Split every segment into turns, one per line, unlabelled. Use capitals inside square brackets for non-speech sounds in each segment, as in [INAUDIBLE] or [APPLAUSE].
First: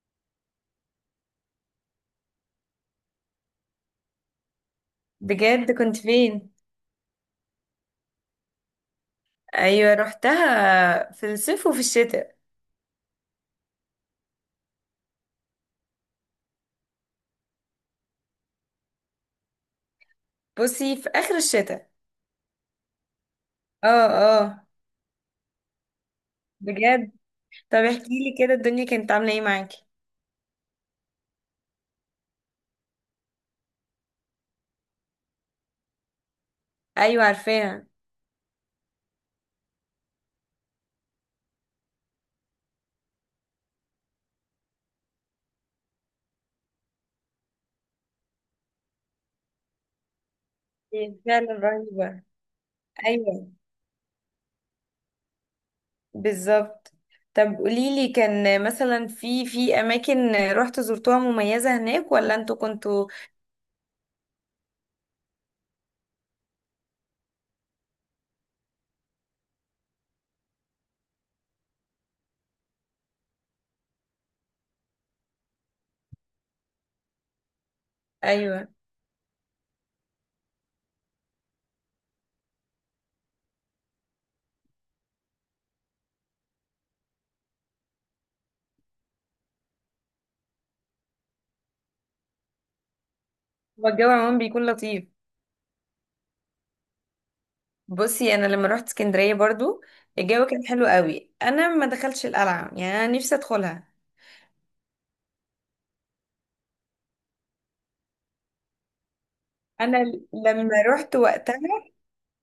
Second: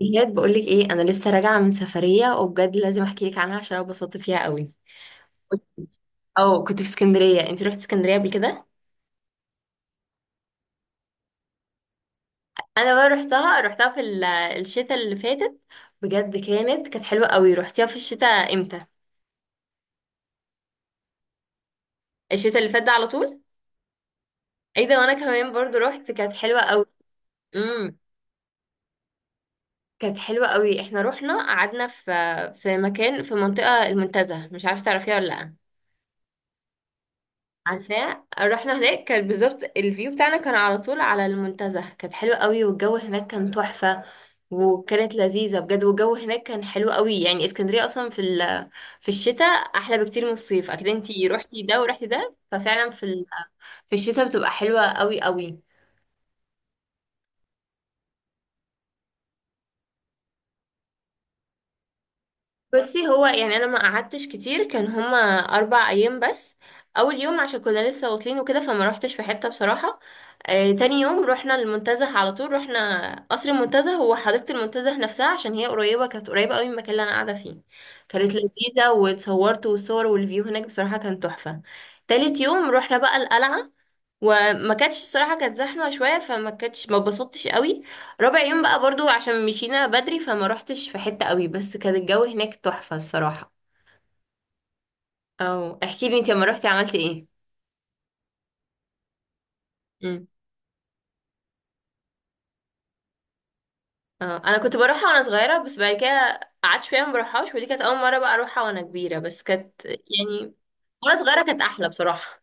بجد بقولك ايه، انا لسه راجعه من سفريه وبجد لازم احكي لك عنها عشان انا اتبسطت فيها قوي.
بجد كنت فين؟
او كنت في اسكندريه، انت رحت اسكندريه قبل كده؟
ايوه، رحتها في الصيف وفي الشتاء.
انا بقى رحتها في الشتاء اللي فاتت. بجد كانت حلوه قوي. رحتيها في الشتاء امتى؟
بصي، في اخر الشتاء.
الشتاء اللي فات ده على طول.
اه، اه.
ايه ده، وانا كمان برضو رحت، كانت حلوه قوي.
بجد. طب
امم.
احكي لي كده، الدنيا كانت عامله ايه معاكي؟
كانت حلوه قوي، احنا رحنا قعدنا في مكان في منطقه المنتزه، مش عارفه تعرفيها ولا لا.
ايوه عارفاها.
عارفاه، رحنا هناك، كان بالظبط الفيو بتاعنا كان على طول على المنتزه، كانت حلوة قوي والجو هناك كان تحفة. وكانت لذيذة بجد والجو هناك كان حلو قوي، يعني اسكندرية اصلا في في الشتاء احلى بكتير من الصيف، اكيد
هي
انتي
فعلا
روحتي ده ورحتي
رهيبه.
ده، ففعلا في
ايوه
في الشتاء بتبقى حلوة قوي قوي.
بالظبط. طب قولي لي، كان مثلا في اماكن رحت زرتوها مميزه هناك ولا انتوا كنتوا...
بصي، هو يعني انا ما قعدتش كتير، كان هما 4 ايام بس. اول يوم عشان كنا لسه واصلين وكده فما روحتش في حته بصراحه. تاني يوم رحنا المنتزه على طول، رحنا قصر المنتزه، هو حديقه المنتزه نفسها، عشان هي قريبه، كانت قريبه قوي من المكان اللي انا قاعده فيه. كانت
ايوه.
لذيذه واتصورت، والصور والفيو هناك بصراحه كان تحفه. تالت يوم رحنا بقى القلعه، وما كانتش الصراحه، كانت زحمه شويه فما كانتش، ما اتبسطتش قوي. رابع يوم بقى برضو عشان مشينا بدري فما روحتش في حته قوي، بس كان الجو هناك تحفه الصراحه.
هو الجو عموما بيكون لطيف.
او احكي لي انت لما روحتي عملتي ايه؟
بصي، انا لما رحت اسكندريه برضو
مم.
الجو كان حلو قوي. انا ما دخلتش القلعه، يعني انا نفسي ادخلها.
اه انا كنت بروحها وانا صغيره، بس بعد كده قعدت شويه ما بروحهاش، ودي كانت اول مره بقى اروحها وانا كبيره، بس كانت
انا
يعني...
لما
وانا
رحت
صغيره
وقتها
كانت احلى بصراحه.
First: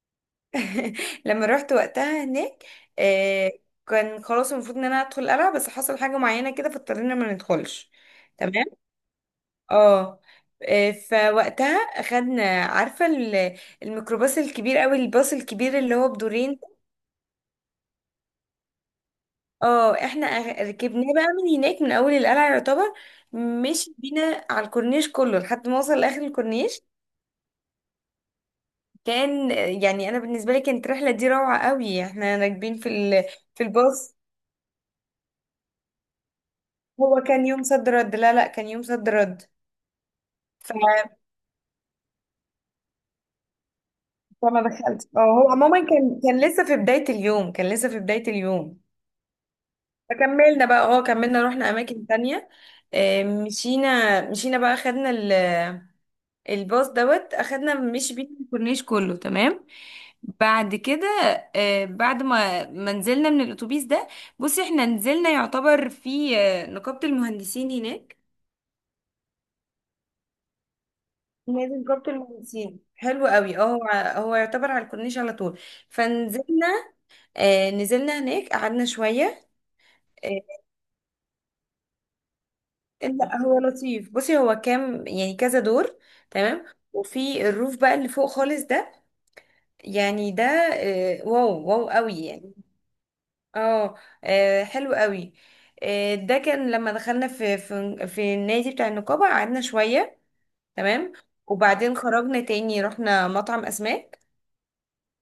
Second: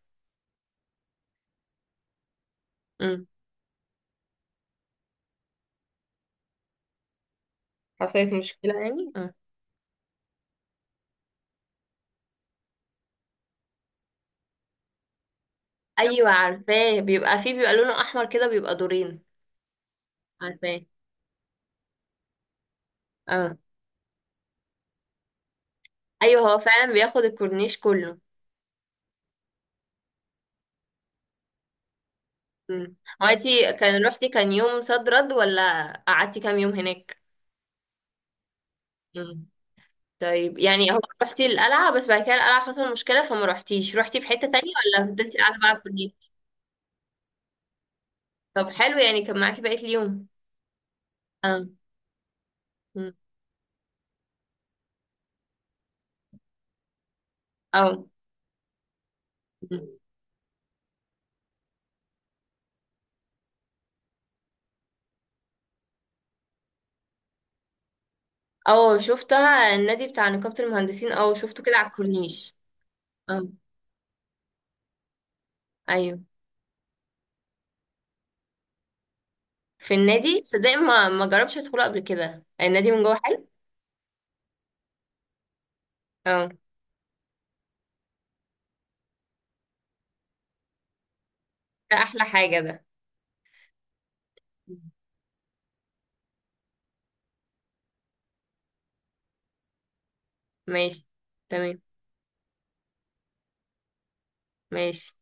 لما رحت وقتها هناك.
مم.
آه. كان خلاص المفروض ان انا ادخل القلعه، بس حصل حاجه معينه كده فاضطرينا ما ندخلش.
حصلت مشكله
تمام.
يعني اه.
اه. فوقتها اخدنا، عارفه، الميكروباص الكبير قوي، الباص الكبير اللي هو
ايوه
بدورين.
عارفاه، بيبقى فيه، بيبقى لونه احمر كده، بيبقى دورين.
اه، احنا
عارفاه.
ركبناه بقى من هناك، من اول القلعه يعتبر.
اه.
مشي بينا على الكورنيش كله لحد ما وصل لاخر
ايوه، هو
الكورنيش.
فعلا بياخد الكورنيش كله.
كان يعني انا بالنسبه لي كانت الرحله دي روعه قوي. احنا راكبين في
مم. هو
في
انتي كان
الباص.
روحتي كان يوم صد رد، ولا قعدتي كام يوم هناك؟
هو كان يوم صد رد. لا لا، كان يوم صد رد.
مم. طيب
ف...
يعني هو روحتي القلعة، بس بعد كده القلعة حصل مشكلة فما روحتيش، روحتي في حتة
فما
تانية ولا
دخلت. اه،
فضلتي
هو
قاعدة
عموما
بقى كلية؟
كان لسه في بداية اليوم، كان لسه في بداية
طب
اليوم.
حلو، يعني كان معاكي بقية اليوم.
فكملنا بقى. اه، كملنا
اه.
رحنا أماكن تانية.
مم.
مشينا بقى، أخدنا الباص دوت. أخدنا
اه.
مش بيه الكورنيش كله، تمام.
مم.
بعد كده، بعد ما نزلنا من الأتوبيس ده. بصي، احنا نزلنا يعتبر في نقابة المهندسين هناك.
اه شفتها، النادي بتاع نقابة المهندسين، اه شفته
نادي
كده على
نقابة
الكورنيش.
المهندسين حلو
اه.
قوي. اه، هو يعتبر على الكورنيش على طول.
ايوه.
فنزلنا. آه، نزلنا هناك، قعدنا شوية.
في
آه.
النادي، صدق ما جربتش ادخله قبل كده، النادي من جوه
لا
حلو.
هو لطيف. بصي هو كام، يعني كذا دور.
اه.
تمام. وفي الروف بقى اللي فوق خالص ده، يعني ده، واو واو
ده
قوي
احلى
يعني.
حاجة ده.
اه.
مم.
حلو قوي. آه، ده كان لما دخلنا في النادي بتاع النقابة، قعدنا شوية.
ماشي.
تمام.
تمام
وبعدين خرجنا تاني، رحنا مطعم أسماك.
ماشي.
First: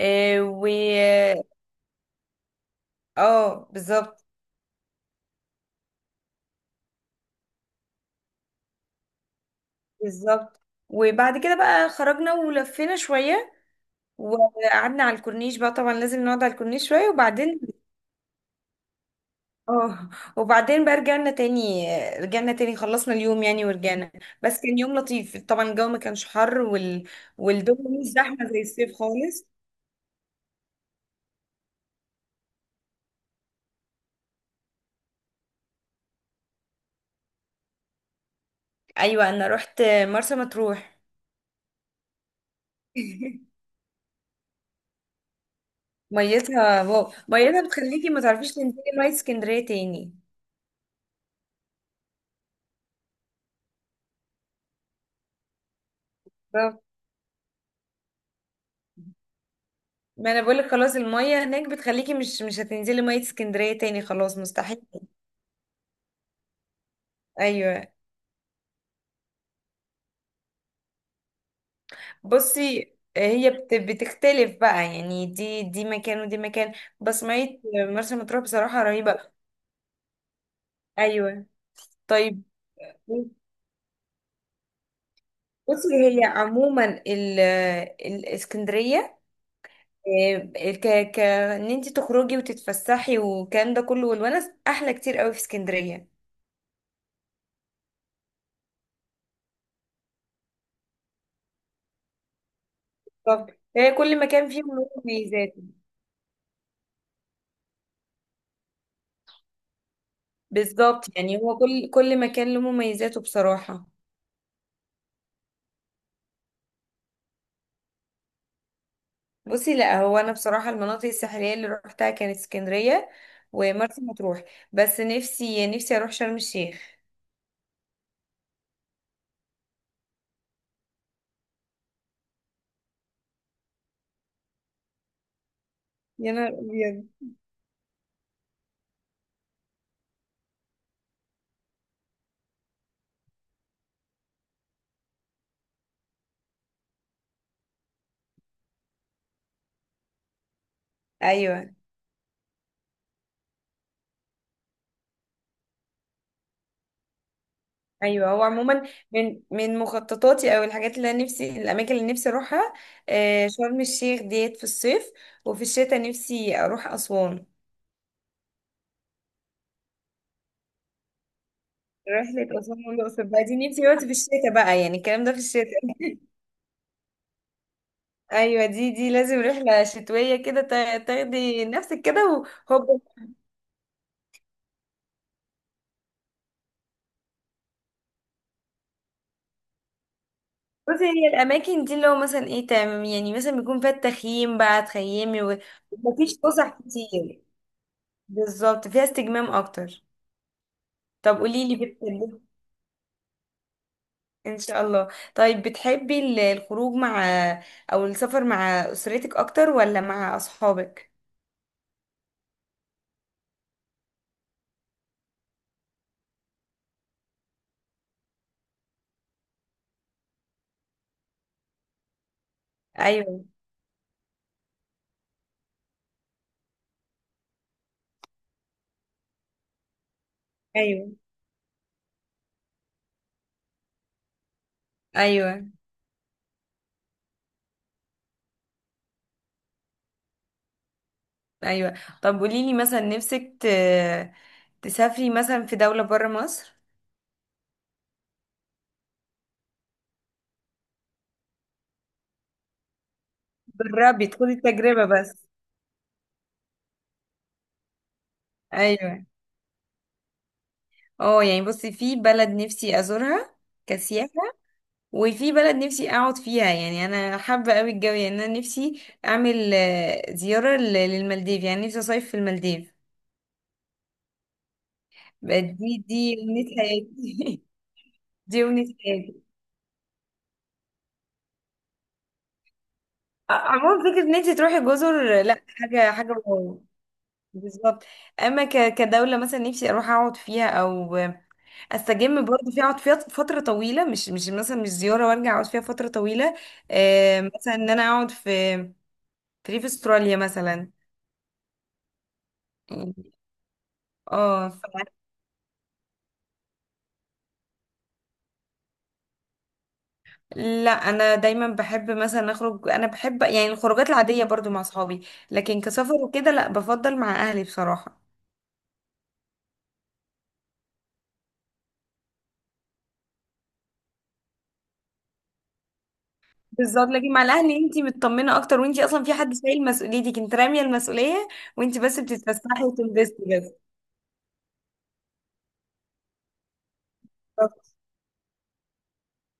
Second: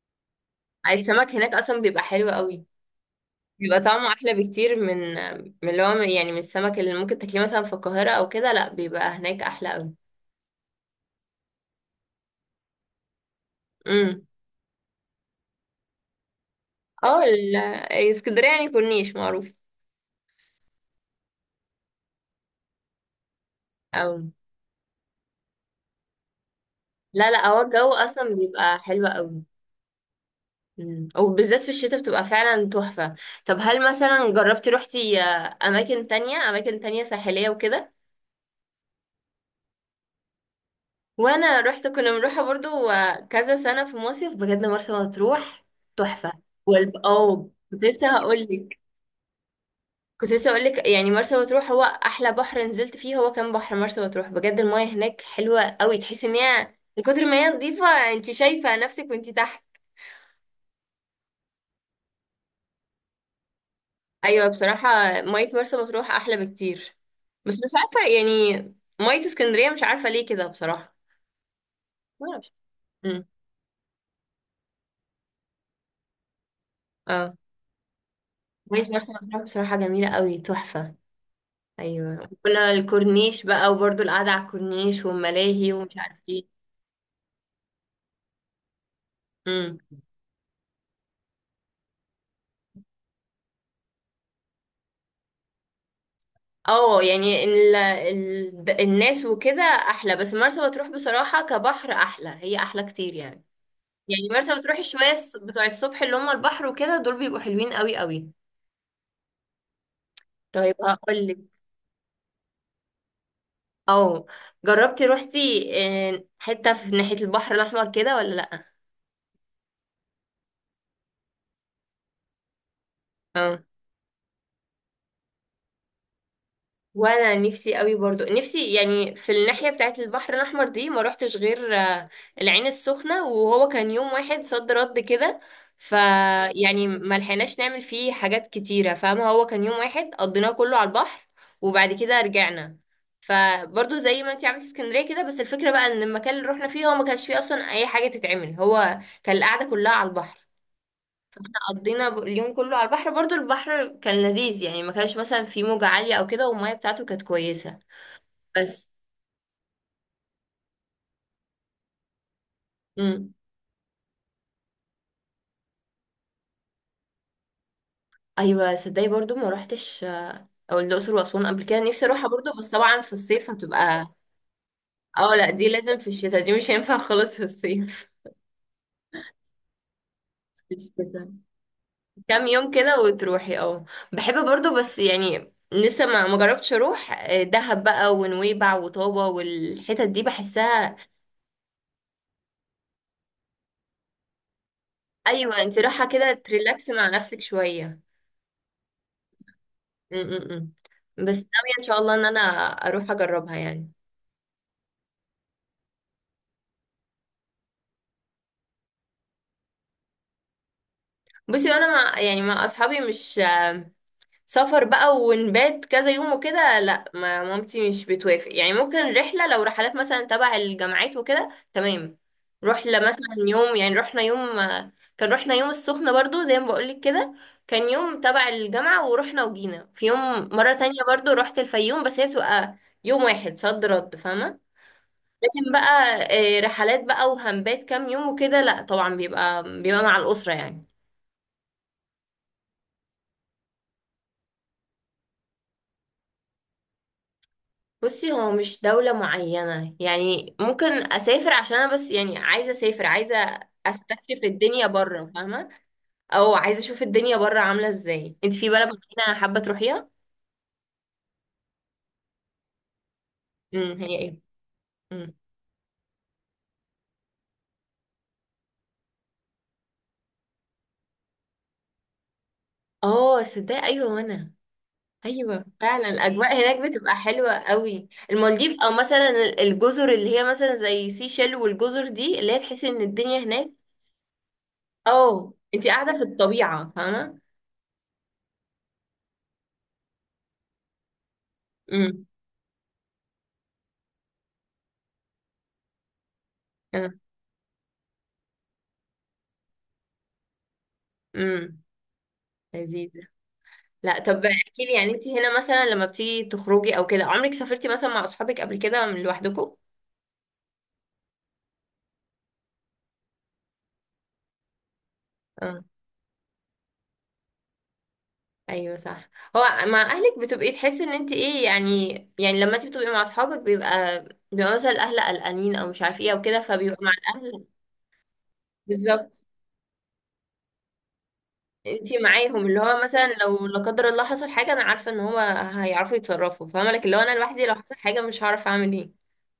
آه، و...
السمك هناك اصلا بيبقى حلو قوي.
اه
بيبقى طعمه
بالظبط.
احلى بكتير من اللي هو يعني من السمك اللي ممكن تاكليه مثلا في القاهره او كده، لا بيبقى هناك احلى قوي.
بالظبط. وبعد كده بقى خرجنا، ولفينا شوية.
امم.
وقعدنا على الكورنيش بقى. طبعا لازم نقعد على الكورنيش شوية،
اه
وبعدين،
اسكندريه يعني كورنيش معروف.
اه، وبعدين بقى رجعنا تاني. رجعنا تاني، خلصنا اليوم يعني ورجعنا.
أو.
بس كان يوم لطيف. طبعا الجو ما كانش حر،
لا لا، هو الجو
والدنيا مش
اصلا
زحمة زي
بيبقى
الصيف
حلو قوي.
خالص.
امم، وبالذات في الشتاء بتبقى فعلا تحفه. طب هل مثلا جربتي روحتي اماكن تانية، اماكن تانية ساحليه وكده؟
ايوه، انا رحت مرسى مطروح.
وانا رحت، كنا بنروحها برضو. كذا
[LAUGHS]
سنة في مصيف، بجد مرسى مطروح تحفة.
ميتها واو!
اه
ميتها بتخليكي ما تعرفيش تنزلي مية اسكندرية تاني.
كنت لسه هقولك، يعني مرسى مطروح هو احلى بحر نزلت فيه، هو كان بحر مرسى مطروح بجد، المايه هناك حلوة قوي، تحس ان هي من كتر ما هي نظيفة انت شايفة نفسك وانت تحت.
ما انا بقولك، خلاص المية هناك بتخليكي مش هتنزلي مية اسكندرية تاني، خلاص
ايوه
مستحيل.
بصراحة. مية مرسى مطروح احلى بكتير. بس مش
ايوه.
عارفة يعني، مية اسكندرية مش عارفة ليه كده بصراحة. معرفش.
بصي،
امم.
هي بتختلف بقى يعني. دي مكان ودي مكان. بس
اه.
مية مرسى مطروح بصراحة
مية مرسى
رهيبة.
مطروح بصراحة جميلة قوي، تحفة.
ايوه.
ايوه
طيب.
كنا الكورنيش بقى، وبرضه القعده على الكورنيش والملاهي
بصي،
ومش عارف
هي
ايه.
عموما الاسكندرية،
امم.
ك ك ان انت تخرجي وتتفسحي والكلام ده كله، والونس احلى كتير قوي في اسكندرية.
اه يعني الناس وكده احلى، بس مرسى مطروح بصراحه كبحر احلى، هي احلى كتير يعني.
طب، هي كل
يعني
مكان
مرسى
فيهم
مطروح
له
شويه
مميزات.
بتوع الصبح اللي هم البحر وكده دول بيبقوا حلوين قوي قوي. طيب
بالظبط،
هقول
يعني
لك.
هو كل مكان له مميزاته بصراحة.
اه. جربتي روحتي حته في ناحيه البحر الاحمر كده ولا؟
بصي، لا هو انا بصراحة المناطق الساحلية اللي روحتها كانت اسكندرية
لا.
ومرسى مطروح. بس نفسي اروح شرم الشيخ.
وانا نفسي قوي برضو، نفسي يعني في الناحية بتاعت البحر الاحمر دي، ما روحتش غير العين السخنة، وهو كان يوم واحد صد رد كده. ف
يا نهار
يعني
أبيض!
ما لحقناش نعمل فيه حاجات كتيرة، فاهمة، هو كان يوم واحد قضيناه كله على البحر. وبعد كده رجعنا. فبرضو زي ما انتي عملتي اسكندرية كده، بس الفكرة بقى ان المكان اللي رحنا فيه هو ما كانش فيه اصلا اي حاجة تتعمل، هو كان القعدة كلها على البحر.
ايوه،
قضينا اليوم كله على البحر برضو، البحر كان لذيذ، يعني ما كانش مثلا فيه موجة عالية او كده، والمية بتاعته كانت كويسة.
ايوه. هو
بس.
عموما، من مخططاتي، او الحاجات اللي انا نفسي، الاماكن اللي نفسي اروحها،
امم.
شرم الشيخ ديت في الصيف. وفي الشتاء نفسي اروح اسوان.
ايوه صدقني، برضو ما روحتش او الاقصر واسوان قبل كده، نفسي اروحها برضو،
رحلة
بس
أسوان
طبعا في
والأقصر بقى
الصيف
دي نفسي وقت
هتبقى...
في الشتاء بقى، يعني الكلام ده
اه
في
لا دي
الشتاء.
لازم في الشتاء، دي مش هينفع [LAUGHS] خالص في الصيف.
ايوه، دي لازم رحله شتويه كده،
[LAUGHS] في الشتاء.
تاخدي نفسك كده
كام يوم كده
وهوب.
وتروحي اه. بحب برضو، بس يعني لسه ما جربتش اروح دهب بقى ونويبع وطابة والحتت دي بحسها.
بصي، هي الاماكن دي اللي هو مثلا ايه، تمام، يعني مثلا بيكون فيها التخييم بقى، تخيمي و...
ايوه، انت رايحه كده
ومفيش فسح
تريلاكس مع نفسك
كتير.
شويه.
بالظبط، فيها استجمام اكتر.
امم. بس
طب قولي
ناويه
لي،
ان شاء الله ان انا
بتحبي...
اروح اجربها يعني.
ان شاء الله. طيب، بتحبي الخروج مع، او السفر مع اسرتك اكتر ولا مع اصحابك؟
بصي انا مع يعني مع اصحابي، مش سفر بقى ونبات كذا يوم وكده، لا ما مامتي مش بتوافق، يعني ممكن رحلة، لو رحلات مثلا تبع الجامعات وكده تمام. رحلة مثلا
ايوه.
يوم، يعني رحنا يوم. كان رحنا يوم السخنة برضو زي ما بقولك كده، كان يوم تبع الجامعة ورحنا وجينا في يوم، مرة تانية
ايوه.
برضو رحت الفيوم، بس هي بتبقى يوم واحد صد رد فاهمة.
ايوه.
لكن بقى رحلات بقى وهنبات كام يوم وكده، لا طبعا بيبقى مع الأسرة يعني.
ايوه. طب قولي لي مثلا، نفسك تسافري مثلا في دوله بره مصر؟
بصي هو مش دولة معينة، يعني ممكن أسافر عشان أنا بس، يعني عايزة أسافر، عايزة
جربي
أستكشف
خدي
الدنيا
التجربة
بره
بس.
فاهمة. أو عايزة أشوف الدنيا بره عاملة إزاي، أنت في بلد
ايوه.
معينة حابة تروحيها؟
اه يعني، بصي في بلد نفسي ازورها
امم، هي
كسياحة.
إيه؟ امم.
وفي بلد نفسي اقعد فيها، يعني انا حابة قوي الجو. يعني انا نفسي اعمل زيارة للمالديف. يعني نفسي اصيف في المالديف.
آه صدق أيوة، وأنا
بقى
أيوة
دي
فعلا
دي
الأجواء
امنية
هناك بتبقى حلوة
حياتي.
قوي،
[LAUGHS] دي
المالديف
امنية
أو مثلا
حياتي.
الجزر اللي هي مثلا زي سيشيل، والجزر دي اللي هي تحسي إن الدنيا هناك...
عموما فكرة ان انت تروحي جزر،
آه
لا،
أنت قاعدة
حاجة
في
حاجة واو.
الطبيعة، فاهمة؟
بالظبط. اما كدوله مثلا نفسي اروح اقعد فيها، او
امم.
استجم برضه فيها، اقعد فيها فتره طويله، مش مثلا مش زياره وارجع، اقعد فيها فتره طويله.
آه،
مثلا ان انا اقعد في ريف استراليا مثلا.
امم. لذيذ. لا طب
اه،
احكي لي، يعني انت هنا مثلا لما بتيجي تخرجي او كده، عمرك سافرتي مثلا مع اصحابك قبل كده من لوحدكم؟
لا انا دايما بحب مثلا اخرج. انا بحب يعني الخروجات العاديه برضو مع اصحابي، لكن
اه.
كسفر وكده لا، بفضل مع اهلي بصراحه.
ايوه صح. هو مع اهلك بتبقي تحسي ان انت ايه يعني، يعني لما انت بتبقي مع اصحابك بيبقى مثلا الاهل قلقانين او مش عارف ايه او كده، فبيبقى
بالظبط.
مع
لكن مع
الاهل.
الاهل انتي مطمنه اكتر، وانتي اصلا في
بالظبط
حد شايل مسؤوليتك، انت راميه المسؤوليه وانتي
انت
بس
معاهم، اللي
بتتفسحي
هو مثلا
وتنبسطي
لو
بس.
لا قدر الله حصل حاجه، انا عارفه ان هو هيعرفوا يتصرفوا، فاهمه لك، اللي هو انا لوحدي لو حصل
بالظبط،
حاجه مش هعرف اعمل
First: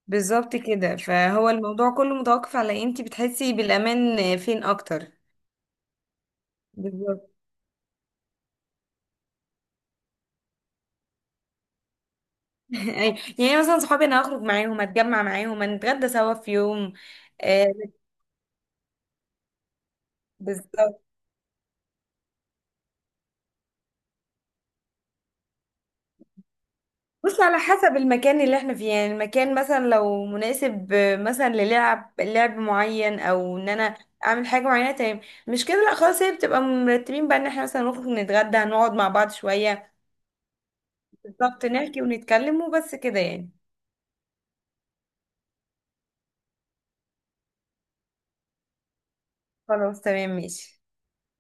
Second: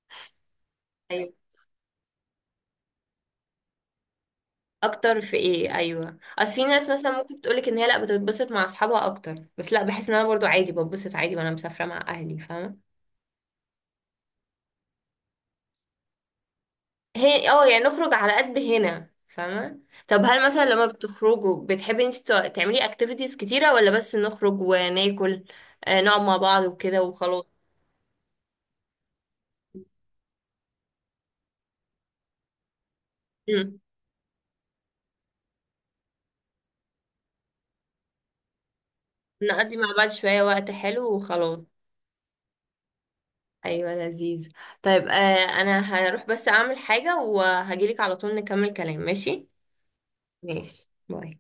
بالظبط كده.
ايه.
فهو الموضوع كله متوقف على انتي بتحسي بالامان فين اكتر.
اكتر في ايه، ايوه اصل في ناس مثلا
بالظبط.
ممكن تقولك ان هي لا بتتبسط مع اصحابها اكتر، بس لا بحس ان انا برضو عادي بتبسط عادي وانا مسافره مع اهلي
[LAUGHS]
فاهمه.
يعني مثلا صحابي انا هخرج معاهم، اتجمع معاهم، هنتغدى سوا في يوم.
هي اه
آه.
يعني نخرج على قد هنا فاهمه. طب هل مثلا لما
بالظبط.
بتخرجوا بتحبي انت تعملي اكتيفيتيز كتيره، ولا بس نخرج وناكل نقعد مع بعض وكده
بص،
وخلاص؟
على حسب المكان اللي احنا فيه. يعني المكان مثلا لو مناسب مثلا للعب لعب معين، او ان
مم.
انا اعمل حاجه معينه، تمام. مش كده لا، خلاص هي بتبقى مرتبين بقى، ان احنا مثلا نخرج نتغدى، هنقعد مع بعض
نقضي مع
شويه.
بعض شويه وقت حلو وخلاص.
بالظبط، نحكي ونتكلم وبس كده يعني.
ايوه لذيذ. طيب آه، انا هروح بس اعمل حاجه وهجيلك على طول، نكمل كلام ماشي.
خلاص تمام ماشي.
ماشي باي.